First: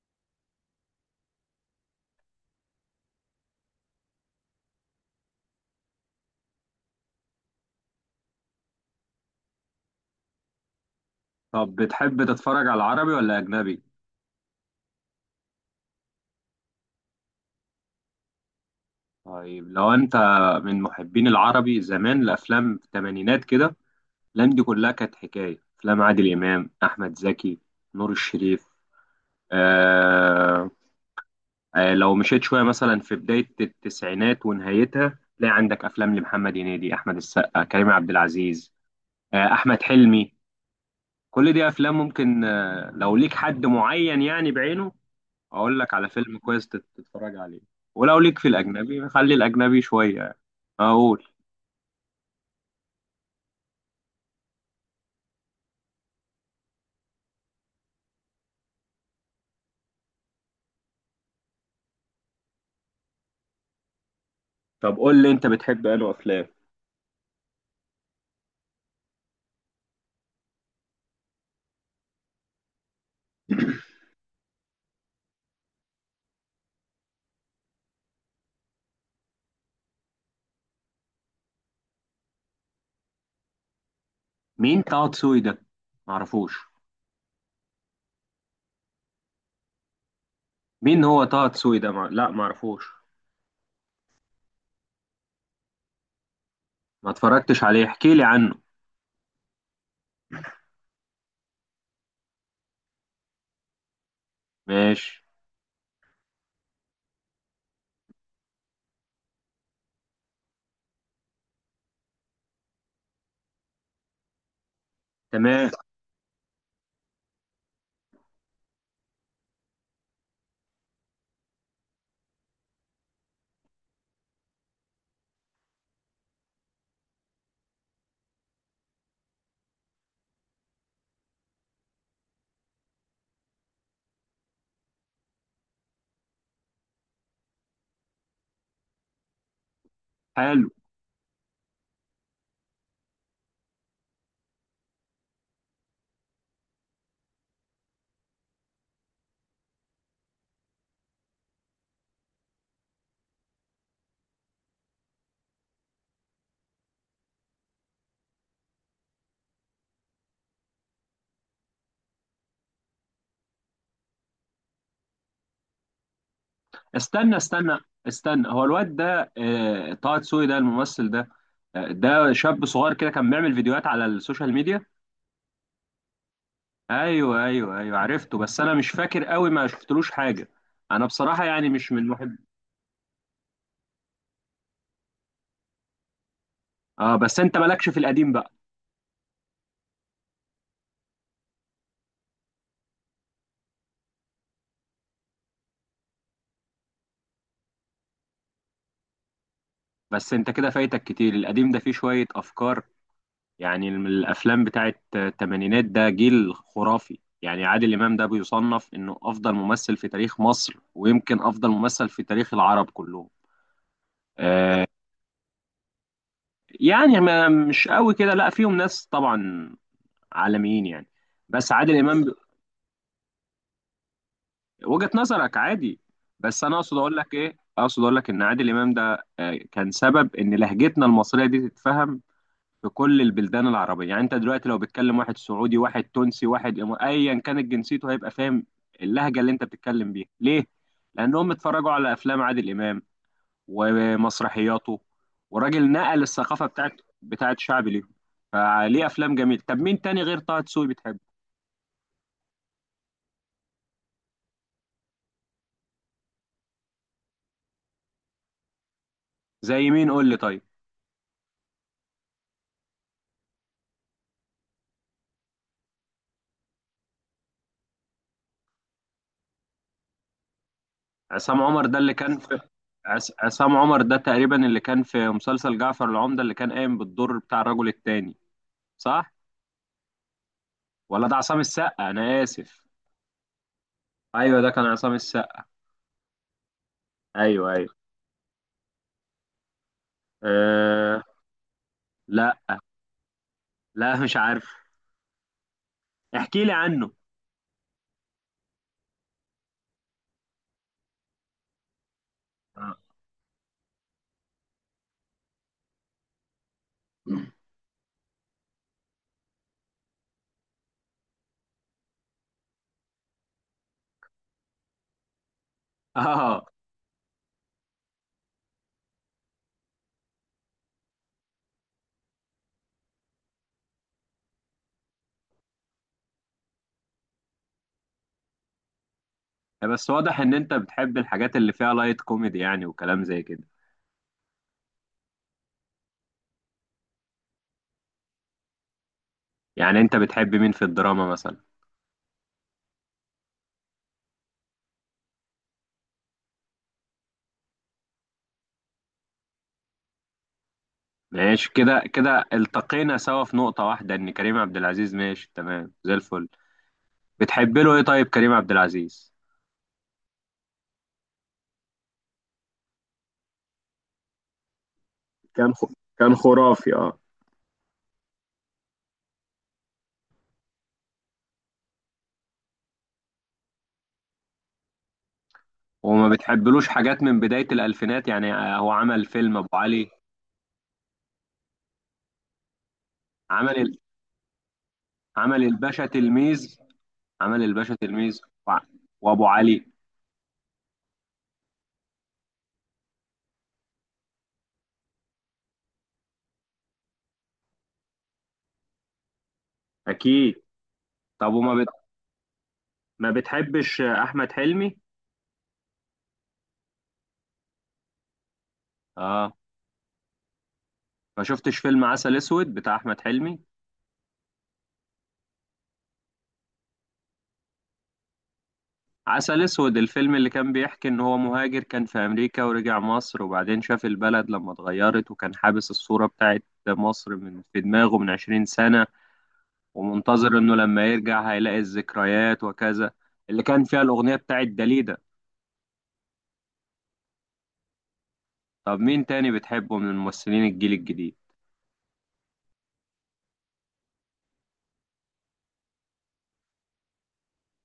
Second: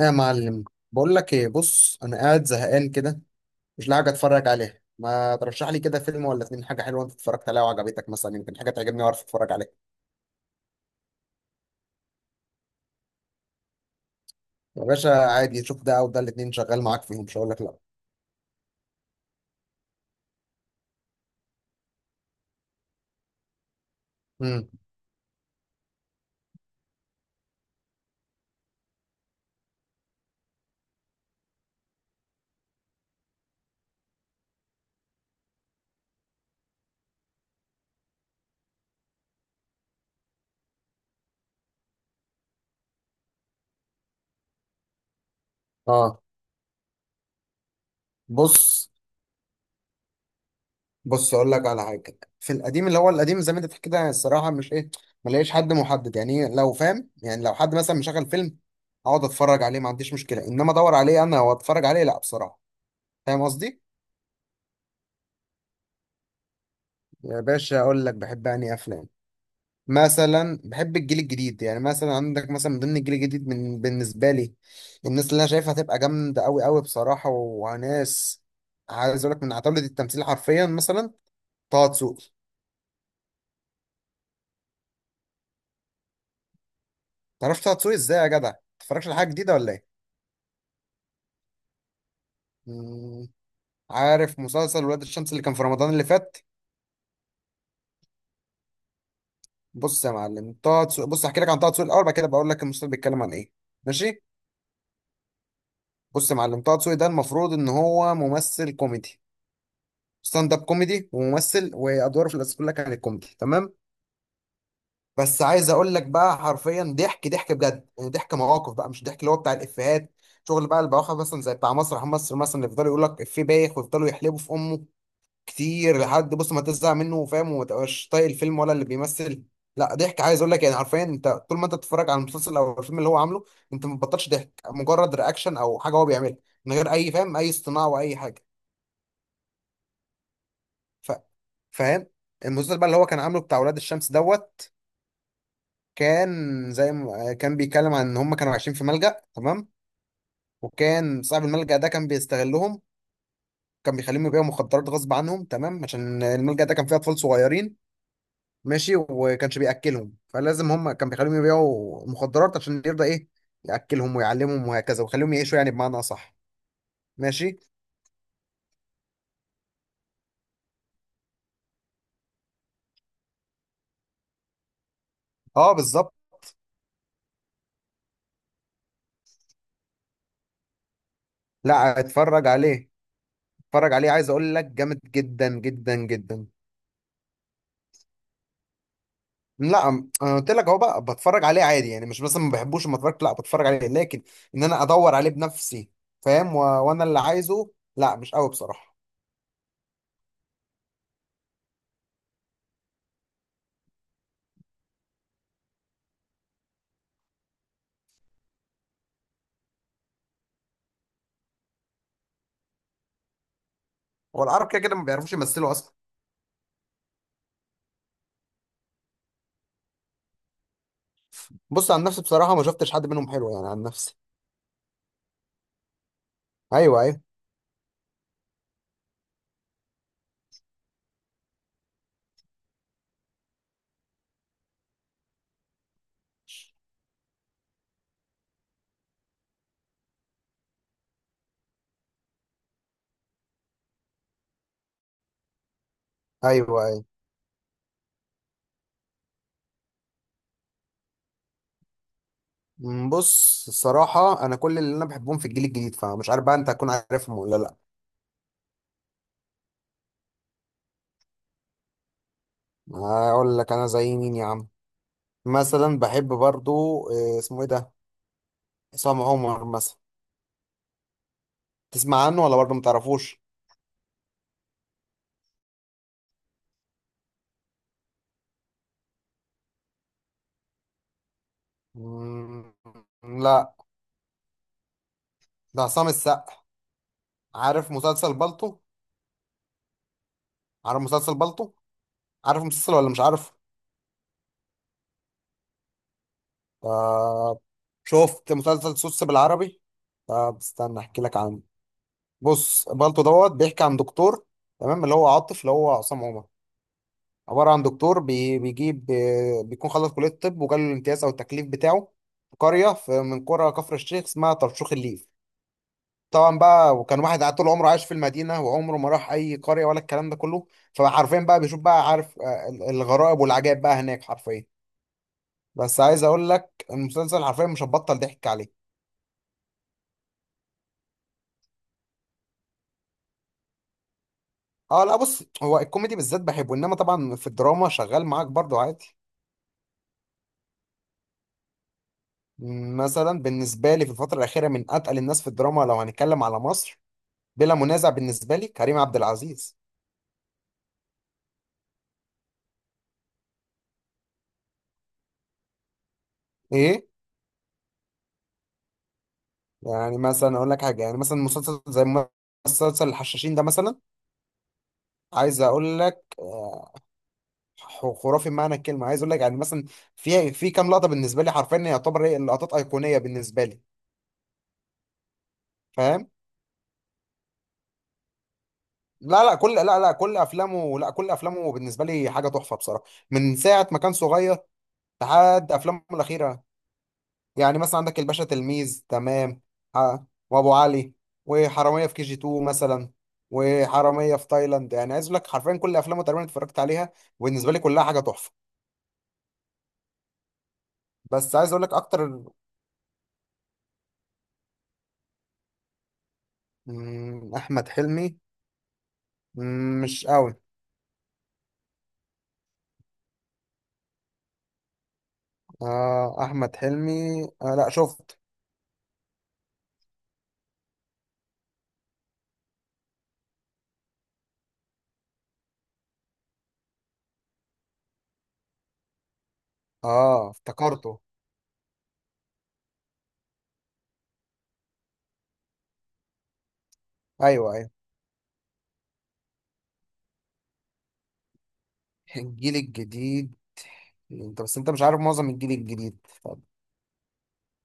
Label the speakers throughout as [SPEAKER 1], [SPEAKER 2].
[SPEAKER 1] ايه يا معلم. بقول لك ايه، بص انا قاعد زهقان كده، مش لاقي حاجه اتفرج عليها. ما ترشح لي كده فيلم ولا اتنين، حاجه حلوه انت اتفرجت عليها وعجبتك، مثلا يمكن حاجه تعجبني واعرف اتفرج عليها.
[SPEAKER 2] طب بتحب تتفرج على العربي ولا أجنبي؟
[SPEAKER 1] يا باشا عادي، شوف ده او ده، الاتنين شغال معاك، فيهم مش هقول لك لا.
[SPEAKER 2] طيب، لو أنت من محبين العربي زمان، الأفلام في الثمانينات كده، الأفلام دي
[SPEAKER 1] امم
[SPEAKER 2] كلها كانت حكاية. أفلام عادل إمام، أحمد زكي، نور الشريف. آه لو مشيت شوية مثلا في بداية التسعينات ونهايتها، تلاقي عندك أفلام لمحمد هنيدي، أحمد السقا، كريم عبد العزيز، أحمد حلمي. كل دي أفلام ممكن، لو ليك حد معين يعني بعينه، اقول لك على
[SPEAKER 1] اه.
[SPEAKER 2] فيلم كويس تتفرج عليه. ولو ليك في
[SPEAKER 1] بص،
[SPEAKER 2] الاجنبي خلي الاجنبي شويه. اقول
[SPEAKER 1] اقول لك على حاجه في القديم، اللي هو القديم زي ما انت بتحكي ده، الصراحه مش ايه، ما لاقيش حد محدد. يعني إيه، لو فاهم يعني، لو حد مثلا مشغل فيلم اقعد اتفرج عليه، ما عنديش مشكله، انما ادور عليه انا واتفرج عليه، لا بصراحه. فاهم قصدي؟
[SPEAKER 2] طب قول لي انت بتحب انه افلام.
[SPEAKER 1] يا باشا اقول لك بحب انهي افلام. مثلا بحب الجيل الجديد، يعني مثلا عندك مثلا من ضمن الجيل الجديد من بالنسبه لي، الناس اللي انا شايفها هتبقى جامده قوي قوي بصراحه. وناس عايز اقول لك من عتاولة التمثيل حرفيا، مثلا طه دسوقي.
[SPEAKER 2] مين طه دسوقي ده؟ معرفوش.
[SPEAKER 1] تعرفش طه دسوقي ازاي يا جدع؟ متتفرجش على حاجه جديده ولا ايه؟
[SPEAKER 2] مين هو طه دسوقي ده؟ لا معرفوش.
[SPEAKER 1] مم، عارف مسلسل ولاد الشمس اللي كان في رمضان اللي فات؟
[SPEAKER 2] ما اتفرجتش عليه، احكي لي عنه.
[SPEAKER 1] بص يا معلم، طه دسوقي، بص احكي لك عن طه دسوقي الاول، بعد كده بقول لك المسلسل بيتكلم عن ايه. ماشي.
[SPEAKER 2] ماشي.
[SPEAKER 1] بص يا معلم، طه دسوقي ده المفروض ان هو ممثل كوميدي، ستاند اب كوميدي وممثل، وادواره في الاساس كلها كانت كوميدي تمام. بس
[SPEAKER 2] تمام.
[SPEAKER 1] عايز اقول لك بقى حرفيا ضحك، ضحك بجد، يعني ضحك مواقف بقى، مش ضحك اللي هو بتاع الافيهات، شغل بقى البواخر مثلا زي بتاع مسرح مصر مثلا، اللي يفضلوا يقول لك افيه بايخ ويفضلوا يحلبوا في امه كتير لحد بص ما تزهق منه وفاهم وما تبقاش طايق الفيلم ولا اللي بيمثل. لا، ضحك، عايز اقول لك يعني حرفيا انت طول ما انت بتتفرج على المسلسل او الفيلم اللي هو عامله، انت ما بتبطلش ضحك، مجرد رياكشن او حاجه هو بيعملها من غير اي، فاهم، اي اصطناع واي حاجه.
[SPEAKER 2] حلو.
[SPEAKER 1] ف... فاهم؟ المسلسل بقى اللي هو كان عامله بتاع ولاد الشمس دوت، كان زي ما آه، كان بيتكلم عن ان هم كانوا عايشين في ملجأ تمام، وكان صاحب الملجأ ده كان بيستغلهم، كان بيخليهم يبيعوا مخدرات غصب عنهم تمام، عشان الملجأ ده كان فيه اطفال صغيرين، ماشي، وكانش بياكلهم، فلازم هم كان بيخليهم يبيعوا مخدرات عشان يرضى ايه، ياكلهم ويعلمهم وهكذا ويخليهم يعيشوا يعني بمعنى اصح.
[SPEAKER 2] استنى
[SPEAKER 1] ماشي.
[SPEAKER 2] استنى استنى، هو الواد ده طه دسوقي ده الممثل ده؟ ده شاب صغير كده كان بيعمل فيديوهات على السوشيال ميديا.
[SPEAKER 1] اه بالظبط.
[SPEAKER 2] ايوه ايوه ايوه عرفته، بس انا مش فاكر قوي، ما شفتلوش حاجه. انا بصراحه يعني مش
[SPEAKER 1] لا
[SPEAKER 2] من محب.
[SPEAKER 1] اتفرج عليه، اتفرج عليه، عايز اقول لك جامد جدا جدا جدا.
[SPEAKER 2] اه، بس انت مالكش في القديم بقى.
[SPEAKER 1] لا، انا قلت لك اهو بقى، بتفرج عليه عادي، يعني مش مثلا ما بحبوش، لما اتفرجت لا بتفرج عليه، لكن ان انا ادور عليه بنفسي، فاهم، وانا اللي عايزه، لا مش قوي بصراحه.
[SPEAKER 2] بس انت كده فايتك كتير، القديم ده فيه شويه افكار يعني. من الافلام بتاعت الثمانينات، ده جيل خرافي. يعني عادل امام ده بيصنف انه افضل ممثل في تاريخ مصر، ويمكن افضل ممثل في تاريخ العرب كلهم.
[SPEAKER 1] هو العرب كده
[SPEAKER 2] آه،
[SPEAKER 1] كده ما بيعرفوش يمثلوا اصلا.
[SPEAKER 2] يعني ما مش قوي كده، لا فيهم ناس طبعا عالميين يعني، بس
[SPEAKER 1] بص
[SPEAKER 2] عادل
[SPEAKER 1] عن نفسي
[SPEAKER 2] امام.
[SPEAKER 1] بصراحه ما شفتش حد منهم حلو، يعني عن نفسي.
[SPEAKER 2] وجهة نظرك عادي. بس انا اقصد
[SPEAKER 1] ايوه
[SPEAKER 2] اقول
[SPEAKER 1] ايوه.
[SPEAKER 2] لك ايه، اقصد اقول لك ان عادل امام ده كان سبب ان لهجتنا المصريه دي تتفهم في كل البلدان العربيه. يعني انت دلوقتي لو بتكلم واحد سعودي، واحد تونسي، واحد ايا كانت جنسيته، هيبقى فاهم اللهجه اللي انت بتتكلم بيها ليه. لانهم اتفرجوا على افلام عادل امام ومسرحياته، وراجل نقل الثقافه
[SPEAKER 1] ايوه
[SPEAKER 2] بتاعت
[SPEAKER 1] ايوه.
[SPEAKER 2] بتاعت شعب ليهم. فليه افلام جميله. طب مين تاني غير طه دسوقي بتحبه؟
[SPEAKER 1] أمم، بص الصراحه انا كل اللي انا بحبهم في الجيل الجديد، فمش عارف بقى انت هتكون عارفهم ولا لا.
[SPEAKER 2] زي مين قول لي طيب؟
[SPEAKER 1] هقول لك انا زي مين يا عم. مثلا بحب برضو آه، اسمه ايه ده، عصام عمر مثلا.
[SPEAKER 2] عصام عمر ده اللي
[SPEAKER 1] تسمع
[SPEAKER 2] كان
[SPEAKER 1] عنه ولا
[SPEAKER 2] في…
[SPEAKER 1] برضو ما تعرفوش؟
[SPEAKER 2] عصام عمر ده تقريبا اللي كان في مسلسل جعفر العمدة، اللي كان قايم بالدور بتاع الرجل التاني، صح؟ ولا ده عصام السقا، انا
[SPEAKER 1] مم،
[SPEAKER 2] اسف.
[SPEAKER 1] لا،
[SPEAKER 2] ايوه، ده كان عصام السقا.
[SPEAKER 1] ده عصام السقا.
[SPEAKER 2] ايوه ايوه.
[SPEAKER 1] عارف مسلسل بالطو؟ عارف
[SPEAKER 2] أه...
[SPEAKER 1] مسلسل بالطو؟
[SPEAKER 2] لا
[SPEAKER 1] عارف مسلسل ولا مش عارف؟
[SPEAKER 2] لا مش عارف، احكي لي عنه.
[SPEAKER 1] طب شفت مسلسل سوس بالعربي؟ طب استنى احكي لك عنه. بص،
[SPEAKER 2] اه.
[SPEAKER 1] بالطو دوت بيحكي عن دكتور، تمام، اللي هو عاطف اللي هو عصام عمر، عبارة عن دكتور بيجيب بيكون خلص كلية الطب وجاله الامتياز أو التكليف بتاعه في قرية من قرى كفر الشيخ اسمها طرشوخ الليل. طبعا
[SPEAKER 2] آه.
[SPEAKER 1] بقى، وكان واحد قاعد طول عمره عايش في المدينه وعمره ما راح اي قريه ولا الكلام ده كله، فعارفين بقى، بيشوف بقى، عارف آه، الغرائب والعجائب بقى هناك حرفيا. بس عايز اقول لك المسلسل حرفيا مش هتبطل ضحك عليه.
[SPEAKER 2] بس واضح ان انت بتحب الحاجات اللي فيها لايت كوميدي يعني، وكلام زي كده.
[SPEAKER 1] اه لا، بص، هو الكوميدي بالذات بحبه، انما طبعا في الدراما شغال معاك برضو عادي.
[SPEAKER 2] يعني انت بتحب مين في الدراما مثلا؟
[SPEAKER 1] مثلا بالنسبه لي في الفتره الاخيره من اتقل الناس في الدراما، لو هنتكلم على مصر بلا منازع بالنسبه لي كريم عبد العزيز.
[SPEAKER 2] ماشي، كده كده التقينا سوا في نقطة واحدة، ان كريم عبد العزيز ماشي تمام زي الفل.
[SPEAKER 1] ايه.
[SPEAKER 2] بتحب له ايه طيب كريم عبد العزيز؟
[SPEAKER 1] يعني مثلا اقول لك حاجه، يعني مثلا مسلسل زي مسلسل الحشاشين ده مثلا، عايز
[SPEAKER 2] كان خ...
[SPEAKER 1] اقول لك
[SPEAKER 2] كان
[SPEAKER 1] آه،
[SPEAKER 2] خرافي، اه.
[SPEAKER 1] خرافي بمعنى الكلمه. عايز اقول لك يعني مثلا في كام لقطه بالنسبه لي حرفيا يعتبر هي اللقطات ايقونيه بالنسبه لي.
[SPEAKER 2] وما
[SPEAKER 1] فاهم.
[SPEAKER 2] بتحبلوش حاجات من بداية الألفينات يعني، هو عمل
[SPEAKER 1] لا لا
[SPEAKER 2] فيلم
[SPEAKER 1] كل،
[SPEAKER 2] أبو
[SPEAKER 1] لا
[SPEAKER 2] علي.
[SPEAKER 1] لا كل افلامه، لا كل افلامه بالنسبه لي حاجه تحفه بصراحه، من
[SPEAKER 2] عمل
[SPEAKER 1] ساعه
[SPEAKER 2] ال...
[SPEAKER 1] ما كان صغير
[SPEAKER 2] عمل
[SPEAKER 1] لحد افلامه
[SPEAKER 2] الباشا
[SPEAKER 1] الاخيره.
[SPEAKER 2] تلميذ عمل
[SPEAKER 1] يعني
[SPEAKER 2] الباشا
[SPEAKER 1] مثلا عندك
[SPEAKER 2] تلميذ
[SPEAKER 1] الباشا
[SPEAKER 2] وع-
[SPEAKER 1] تلميذ
[SPEAKER 2] وأبو
[SPEAKER 1] تمام،
[SPEAKER 2] علي.
[SPEAKER 1] آه، وابو علي، وحراميه في كي جي 2 مثلا، وحراميه في تايلاند، يعني عايز اقول لك حرفيا كل افلامه تقريبا اتفرجت عليها، وبالنسبه لي كلها حاجه تحفه.
[SPEAKER 2] أكيد. طب
[SPEAKER 1] بس عايز
[SPEAKER 2] وما
[SPEAKER 1] اقول
[SPEAKER 2] بت...
[SPEAKER 1] لك اكتر.
[SPEAKER 2] ما بتحبش أحمد حلمي؟
[SPEAKER 1] مم، احمد حلمي،
[SPEAKER 2] آه
[SPEAKER 1] مم، مش قوي.
[SPEAKER 2] ما شفتش فيلم عسل أسود بتاع أحمد حلمي؟
[SPEAKER 1] آه احمد حلمي، آه لا شفت.
[SPEAKER 2] عسل اسود، الفيلم اللي كان بيحكي ان هو مهاجر كان في امريكا ورجع مصر، وبعدين شاف البلد لما اتغيرت، وكان حابس الصورة بتاعت مصر من في دماغه من 20 سنة،
[SPEAKER 1] اه
[SPEAKER 2] ومنتظر انه لما
[SPEAKER 1] افتكرته.
[SPEAKER 2] يرجع هيلاقي الذكريات وكذا. اللي كان فيها الاغنية بتاعت داليدا.
[SPEAKER 1] ايوه ايوه.
[SPEAKER 2] طب مين تاني بتحبه من الممثلين الجيل الجديد؟
[SPEAKER 1] الجيل الجديد، انت بس انت مش عارف معظم الجيل الجديد. طب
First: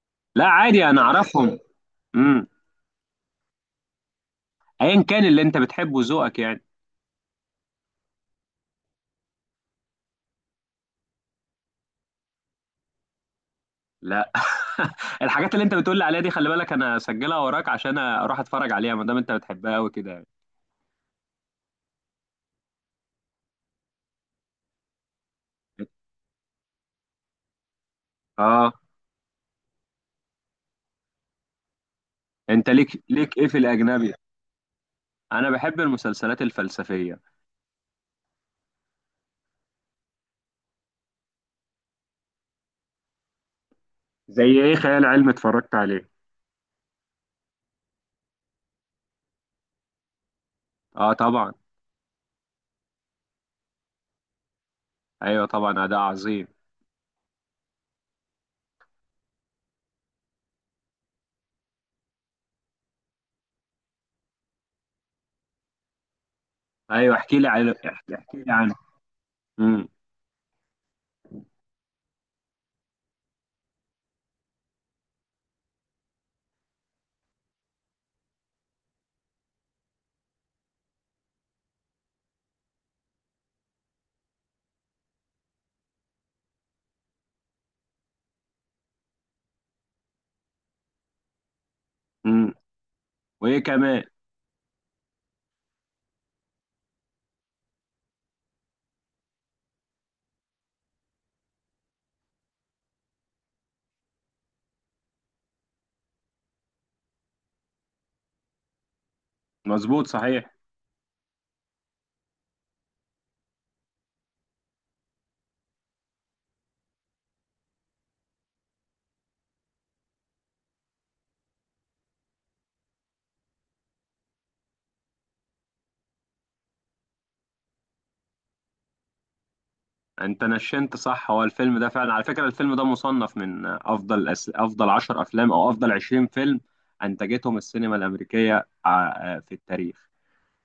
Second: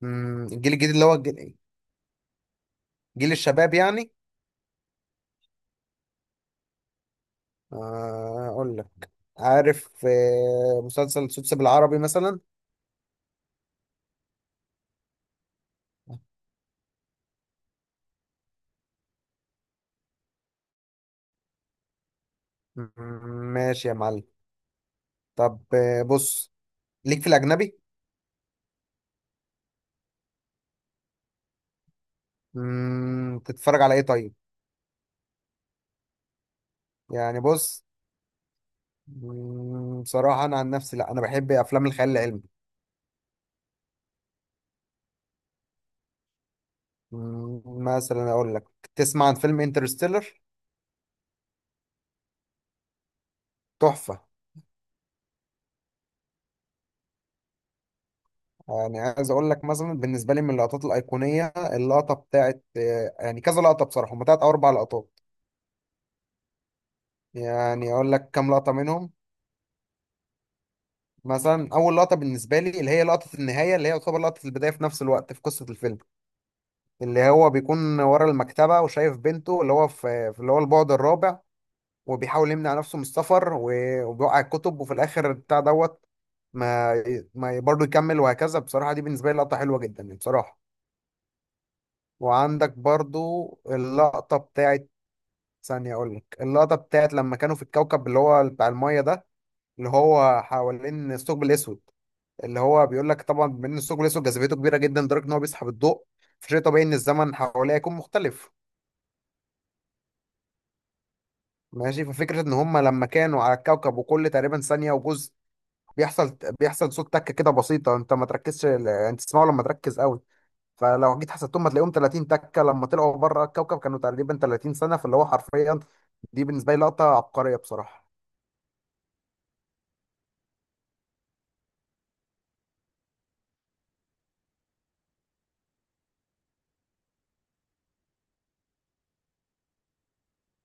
[SPEAKER 1] مم،
[SPEAKER 2] لا
[SPEAKER 1] الجيل
[SPEAKER 2] عادي
[SPEAKER 1] الجديد
[SPEAKER 2] انا
[SPEAKER 1] اللي هو الجيل,
[SPEAKER 2] اعرفهم. امم.
[SPEAKER 1] جيل الشباب يعني.
[SPEAKER 2] ايا كان اللي انت بتحبه، ذوقك يعني.
[SPEAKER 1] آه اقول لك، عارف آه مسلسل سوتس بالعربي مثلا؟
[SPEAKER 2] لا. الحاجات اللي انت بتقول لي عليها دي، خلي بالك انا اسجلها وراك عشان اروح اتفرج عليها، ما دام انت بتحبها قوي كده يعني.
[SPEAKER 1] مم، ماشي يا معلم. طب آه، بص، ليك في الاجنبي؟
[SPEAKER 2] اه. انت ليك
[SPEAKER 1] مم،
[SPEAKER 2] ايه في
[SPEAKER 1] تتفرج على ايه
[SPEAKER 2] الاجنبي؟
[SPEAKER 1] طيب؟
[SPEAKER 2] انا بحب المسلسلات الفلسفيه.
[SPEAKER 1] يعني بص، مم، بصراحة أنا عن نفسي لأ، أنا بحب أفلام الخيال العلمي.
[SPEAKER 2] زي ايه خيال علمي اتفرجت عليه؟
[SPEAKER 1] مم، مثلا أقول لك، تسمع عن فيلم انترستيلر؟
[SPEAKER 2] اه طبعا.
[SPEAKER 1] تحفة.
[SPEAKER 2] ايوه طبعا، ده عظيم.
[SPEAKER 1] يعني عايز أقول لك مثلا بالنسبة لي من اللقطات الأيقونية، اللقطة بتاعت آه، يعني كذا لقطة بصراحة، هما تلات أو أربع لقطات.
[SPEAKER 2] ايوه،
[SPEAKER 1] يعني أقول
[SPEAKER 2] احكي
[SPEAKER 1] لك
[SPEAKER 2] احكي
[SPEAKER 1] كام
[SPEAKER 2] لي
[SPEAKER 1] لقطة
[SPEAKER 2] عنه.
[SPEAKER 1] منهم.
[SPEAKER 2] امم
[SPEAKER 1] مثلا أول لقطة بالنسبة لي اللي هي لقطة النهاية، اللي هي يعتبر لقطة البداية في نفس الوقت في قصة الفيلم، اللي هو بيكون ورا المكتبة وشايف بنته، اللي هو في اللي هو البعد الرابع، وبيحاول يمنع نفسه من السفر وبيوقع الكتب وفي الاخر بتاع دوت، ما ما برضه يكمل وهكذا، بصراحة دي بالنسبة لي لقطة حلوة جدا يعني بصراحة.
[SPEAKER 2] امم
[SPEAKER 1] وعندك برضه
[SPEAKER 2] وايه كمان؟
[SPEAKER 1] اللقطة بتاعت، ثانية أقول لك، اللقطة بتاعت لما كانوا في الكوكب اللي هو بتاع المية ده، اللي هو حوالين الثقب الأسود، اللي هو بيقول لك طبعا بما إن الثقب الأسود جاذبيته كبيرة جدا لدرجة إن هو بيسحب الضوء، فشيء طبيعي إن الزمن حواليه يكون مختلف.
[SPEAKER 2] مظبوط صحيح.
[SPEAKER 1] ماشي، ففكرة إن هما لما كانوا على الكوكب، وكل تقريبا ثانية وجزء بيحصل صوت تكه كده بسيطه انت ما تركزش، انت تسمعه لما تركز قوي، فلو جيت حسبتهم هتلاقيهم 30 تكه، لما طلعوا بره الكوكب كانوا تقريبا 30 سنه، فاللي هو حرفيا دي بالنسبه لي لقطه عبقريه بصراحه.
[SPEAKER 2] انت نشنت صح، هو الفيلم ده فعلا، على فكره الفيلم ده مصنف من افضل افضل 10 افلام او افضل 20 فيلم انتجتهم السينما الامريكيه في التاريخ.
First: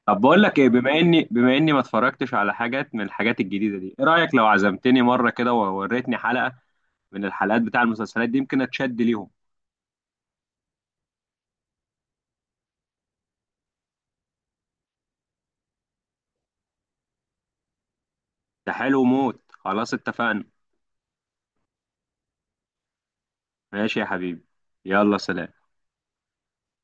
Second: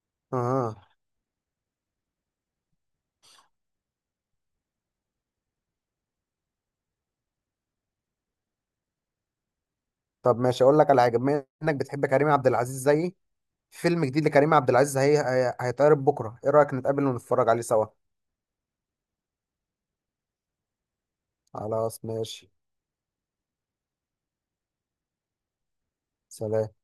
[SPEAKER 2] طب بقول لك ايه،
[SPEAKER 1] اه.
[SPEAKER 2] بما اني ما اتفرجتش على حاجات من الحاجات الجديده دي، ايه رايك لو عزمتني مره كده ووريتني حلقه من الحلقات بتاع المسلسلات دي، يمكن اتشد ليهم.
[SPEAKER 1] طب ماشي، اقول لك على حاجه، بما انك بتحب كريم عبد العزيز زيي، فيلم جديد لكريم عبد العزيز هيتعرض بكره، ايه رايك نتقابل ونتفرج عليه سوا؟
[SPEAKER 2] ده حلو موت، خلاص اتفقنا.
[SPEAKER 1] خلاص ماشي.
[SPEAKER 2] ماشي يا حبيبي. يلا سلام.
[SPEAKER 1] سلام.